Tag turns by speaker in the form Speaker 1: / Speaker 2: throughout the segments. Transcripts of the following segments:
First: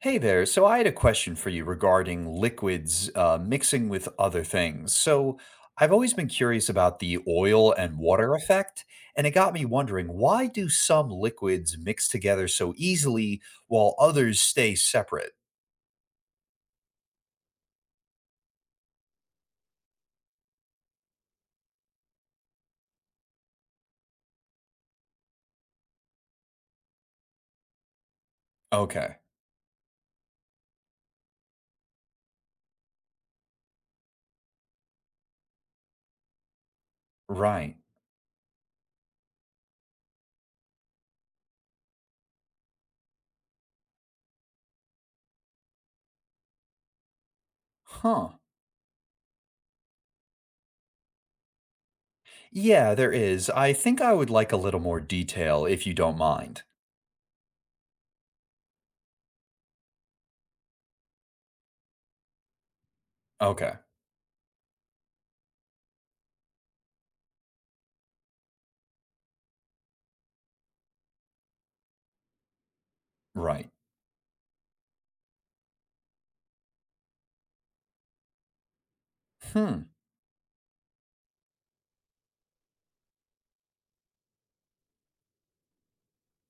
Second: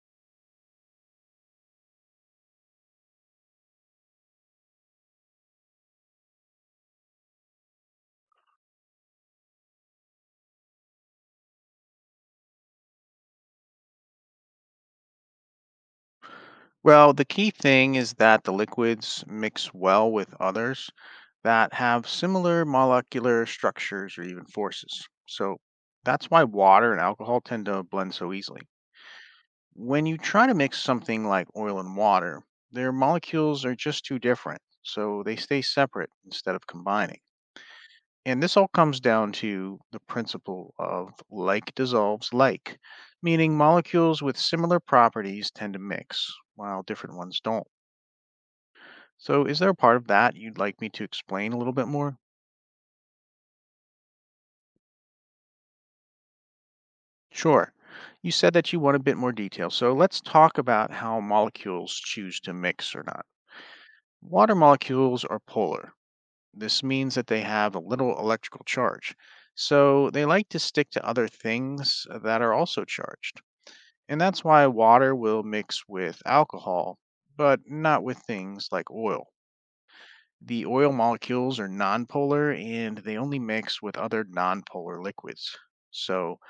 Speaker 1: Hey there. So I had a question for you regarding liquids mixing with other things. So I've always been curious about the oil and water effect, and it got me wondering, why do some liquids mix together so easily while others stay separate?
Speaker 2: Well, the key thing is that the liquids mix well with others that have similar molecular structures or even forces. So that's why water and alcohol tend to blend so easily.
Speaker 1: Okay.
Speaker 2: When you try to mix something like oil and water, their molecules are just too different, so they stay separate instead of combining.
Speaker 1: Right.
Speaker 2: And this all comes down to the principle of like dissolves like, meaning molecules with similar properties tend to mix, while different ones don't.
Speaker 1: Huh.
Speaker 2: So, is there a part of that you'd like me to explain a little bit more?
Speaker 1: Yeah, there is. I think I would like a little more detail if you don't mind.
Speaker 2: Sure. You said that you want a bit more detail, so let's talk about how molecules choose to mix or not.
Speaker 1: Okay.
Speaker 2: Water molecules are polar. This means that they have a little electrical charge. So, they like to stick to other things that are also charged.
Speaker 1: Right.
Speaker 2: And that's why water will mix with alcohol, but not with things like oil.
Speaker 1: Hmm.
Speaker 2: The oil molecules are nonpolar and they only mix with other nonpolar liquids. So,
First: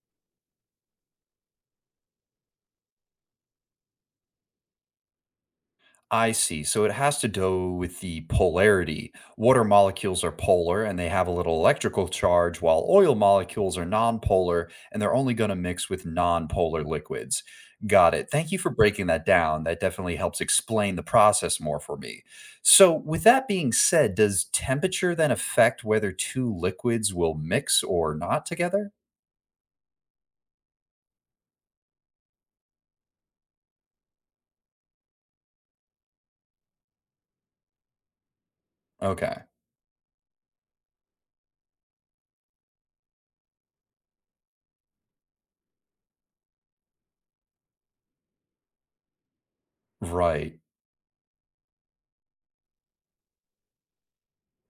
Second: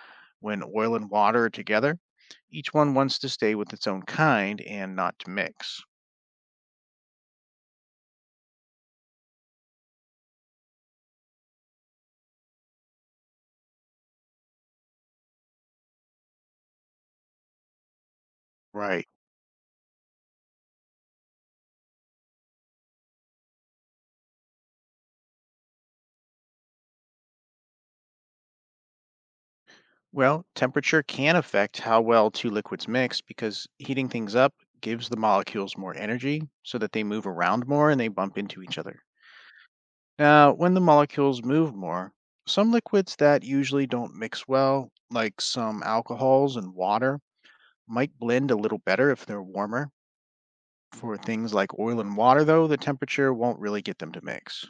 Speaker 2: when oil and water are together, each one wants to stay with its own kind and not to mix.
Speaker 1: I see. So it has to do with the polarity. Water molecules are polar and they have a little electrical charge, while oil molecules are nonpolar and they're only going to mix with nonpolar liquids. Got it. Thank you for breaking
Speaker 2: Right.
Speaker 1: that down. That definitely helps explain the process more for me. So, with that being said, does temperature then affect whether two liquids will mix or not together?
Speaker 2: Well, temperature can affect how well two liquids mix because heating things up gives the molecules more energy so that they move around more and they bump into each other.
Speaker 1: Okay.
Speaker 2: Now, when the molecules move more, some liquids that usually don't mix well, like some alcohols and water, might blend a little better if they're warmer.
Speaker 1: Right.
Speaker 2: For things like oil and water, though, the temperature won't really get them to mix.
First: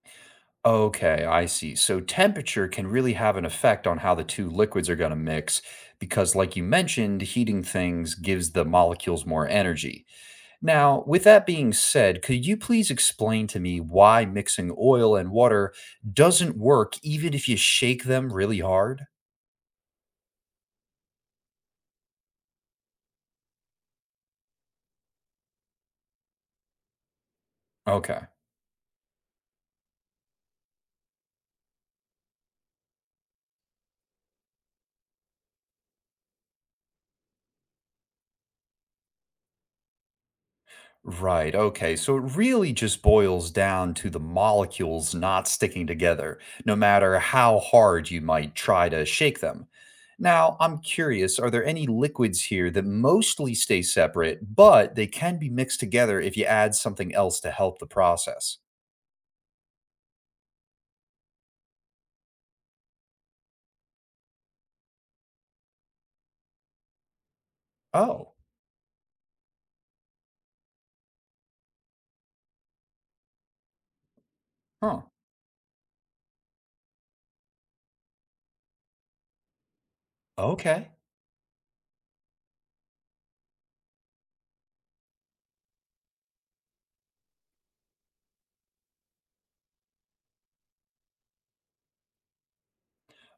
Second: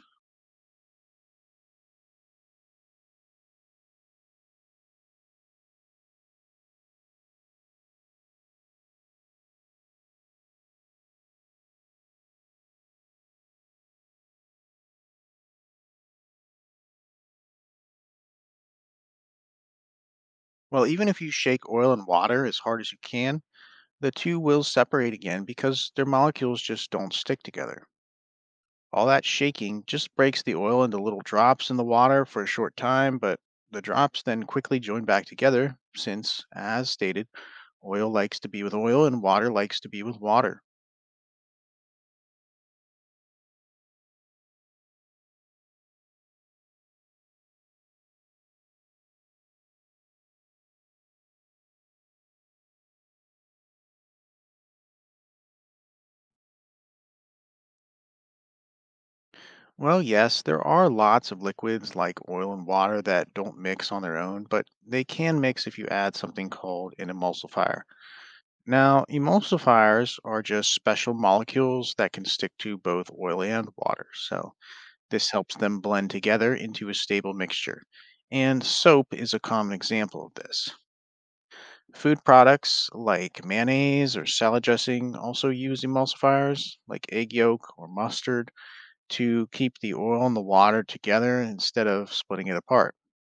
Speaker 1: Okay, I see. So temperature can really have an effect on how the two liquids are going to mix because, like you mentioned, heating things gives the molecules more energy. Now, with that being said, could you please explain to me why mixing oil and water doesn't work even if you shake them really hard?
Speaker 2: Well, even if you shake oil and water as hard as you can, the two will separate again because their molecules just don't stick together.
Speaker 1: Okay.
Speaker 2: All that shaking just breaks the oil into little drops in the water for a short time, but the drops then quickly join back together since, as stated, oil likes to be with oil and water likes to be with water.
Speaker 1: Right. Okay. So it really just boils down to the molecules not sticking together, no matter how hard you might try to shake them. Now, I'm curious, are there any liquids here that mostly stay separate, but they can be mixed together if you add something else to help the process?
Speaker 2: Well, yes, there are lots of liquids like oil and water that don't mix on their own, but they can mix if you add something called an emulsifier.
Speaker 1: Oh,
Speaker 2: Now, emulsifiers are just special molecules that can stick to both oil and water, so
Speaker 1: huh.
Speaker 2: this helps them blend together into a stable mixture. And soap is a common example of this.
Speaker 1: Okay.
Speaker 2: Food products like mayonnaise or salad dressing also use emulsifiers, like egg yolk or mustard, to keep the oil and the water together instead of splitting it apart.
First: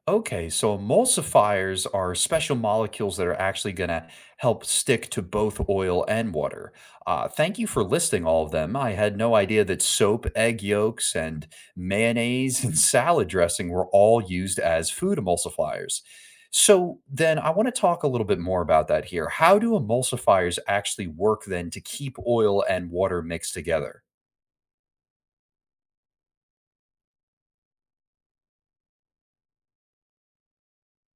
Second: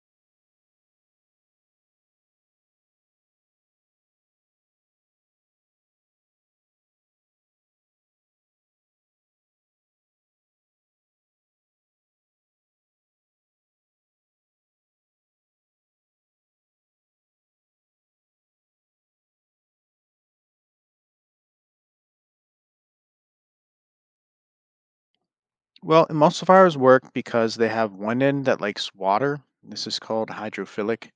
Speaker 1: Okay, so emulsifiers are special molecules that are actually going to help stick to both oil and water. Thank you for listing all of them. I had no idea that soap, egg yolks, and mayonnaise and salad dressing were all used as food emulsifiers. So then I want to talk a little bit more about that here. How do emulsifiers actually work then to keep oil and water mixed together?
Speaker 2: Well, emulsifiers work because they have one end that likes water, this is called hydrophilic,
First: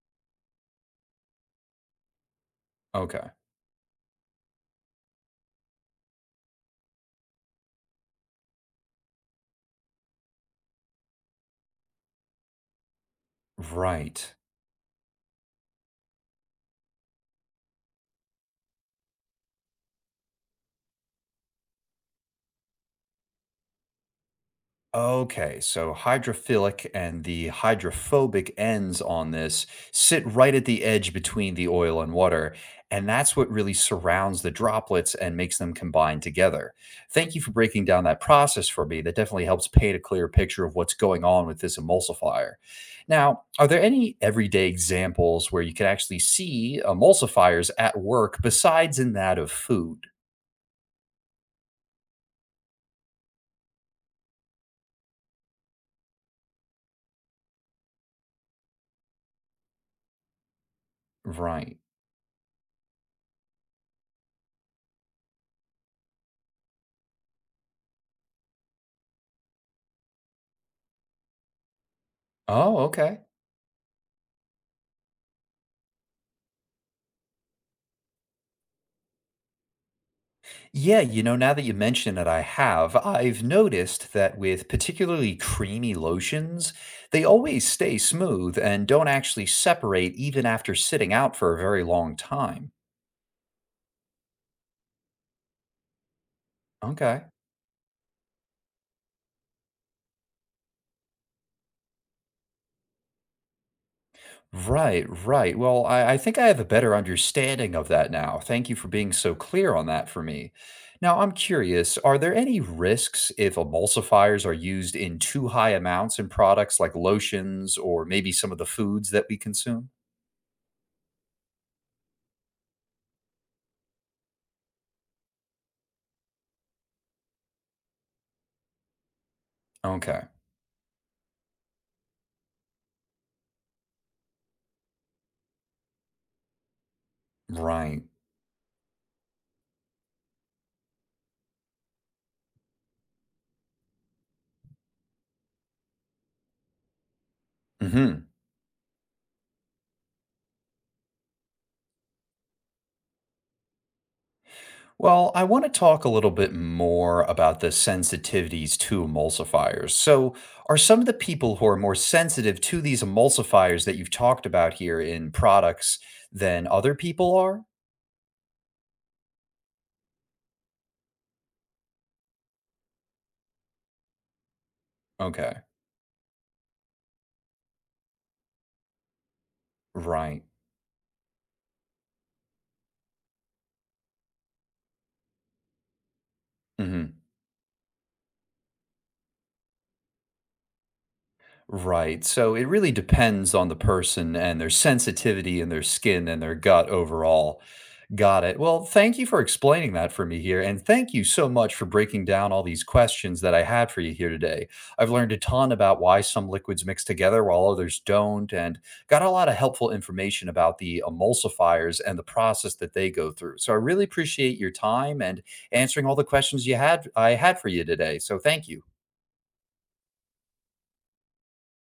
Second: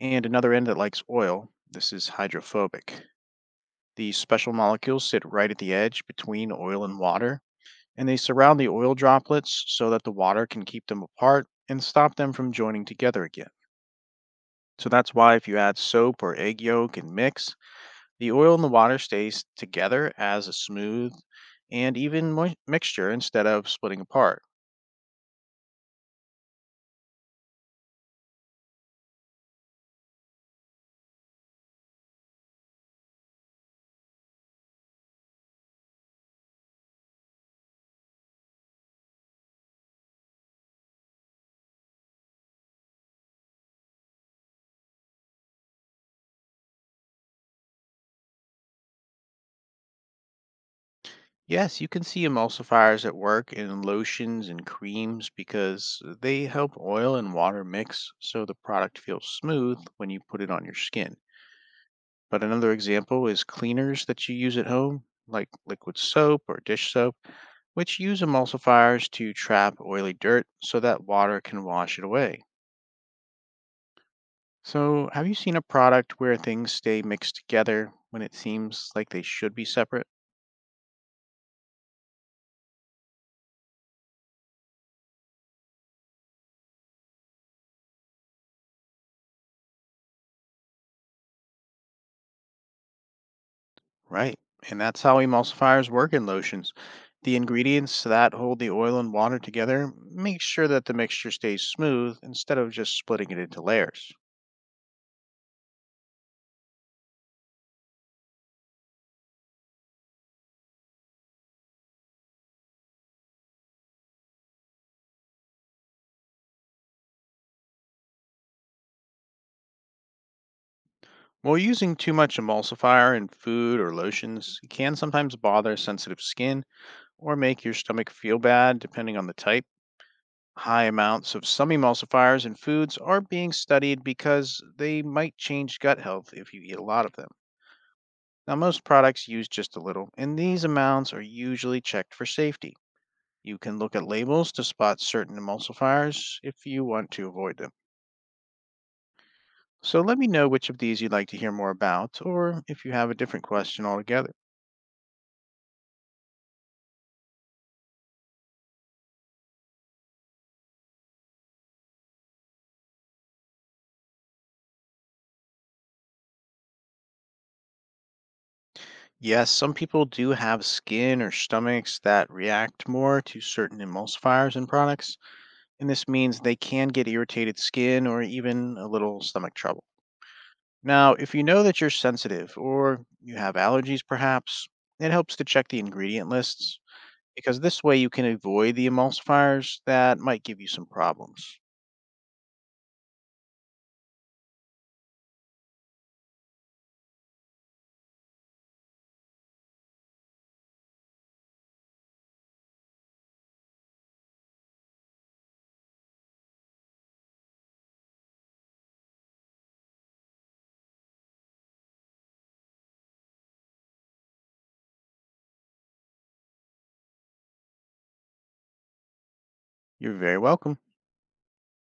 Speaker 2: and another end that likes oil, this is hydrophobic.
Speaker 1: Okay,
Speaker 2: These special molecules sit right at the edge between oil and water, and they surround the oil droplets so that the water can keep them apart and stop them from joining together again.
Speaker 1: right.
Speaker 2: So that's why if you add soap or egg yolk and mix, the oil and the water stays together as a smooth and even mixture instead of splitting apart.
Speaker 1: Okay, so hydrophilic and the hydrophobic ends on this sit right at the edge between the oil and water, and that's what really surrounds the droplets and makes them combine together. Thank you for breaking down that process for me. That definitely helps paint a clear picture of what's going on with this emulsifier. Now, are there any everyday examples where you can actually see emulsifiers at work besides in that of food?
Speaker 2: Yes, you can see emulsifiers at work in lotions and creams because they help oil and water mix so the product feels smooth when you put it on your skin.
Speaker 1: Right.
Speaker 2: But another example is cleaners that you use at home, like liquid soap or dish soap, which use emulsifiers to trap oily dirt so that water can wash it away.
Speaker 1: Oh, okay.
Speaker 2: So, have you seen a product where things stay mixed together when it seems like they should be separate?
Speaker 1: Yeah, you know, now that you mention it, I have. I've noticed that with particularly creamy lotions, they always stay smooth and don't actually separate even after sitting out for a very long time.
Speaker 2: Right. And that's how emulsifiers work in lotions.
Speaker 1: Okay.
Speaker 2: The ingredients that hold the oil and water together make sure that the mixture stays smooth instead of just splitting it into layers.
Speaker 1: Right, right. Well, I think I have a better understanding of that now. Thank you for being so clear on that for me. Now, I'm curious, are there any risks if emulsifiers are used in too high amounts in products like lotions or maybe some of the foods that we consume?
Speaker 2: While using too much emulsifier in food or lotions can sometimes bother sensitive skin or make your stomach feel bad depending on the type.
Speaker 1: Okay,
Speaker 2: High amounts of some emulsifiers in foods are being studied because they might change gut health if you eat a lot of them.
Speaker 1: right.
Speaker 2: Now, most products use just a little, and these amounts are usually checked for safety. You can look at labels to spot certain emulsifiers if you want to avoid them.
Speaker 1: Mhm.
Speaker 2: So, let me know which of these you'd like to hear more about, or if you have a different question altogether.
Speaker 1: Well, I want to talk a little bit more about the sensitivities to emulsifiers. So, are some of the people who are more sensitive to these emulsifiers that you've talked about here in products than other people are?
Speaker 2: Yes, some people do have skin or stomachs that react more to certain emulsifiers and products,
Speaker 1: Okay.
Speaker 2: and this means they can get irritated skin or even a little stomach trouble.
Speaker 1: Right.
Speaker 2: Now, if you know that you're sensitive or you have allergies, perhaps, it helps to check the ingredient lists,
Speaker 1: Hmm.
Speaker 2: because this way you can avoid the emulsifiers that might give you some problems.
Speaker 1: Right. So it really depends on the person and their sensitivity and their skin and their gut overall. Got it. Well, thank you for explaining that for me here. And thank you so much for breaking down all these questions that I had for you here today. I've learned a ton about why some liquids mix together while others don't, and got a lot of helpful information about the emulsifiers and the process that they go through. So I really appreciate your time and answering all the questions you had I had for you today. So thank you.
Speaker 2: You're very welcome.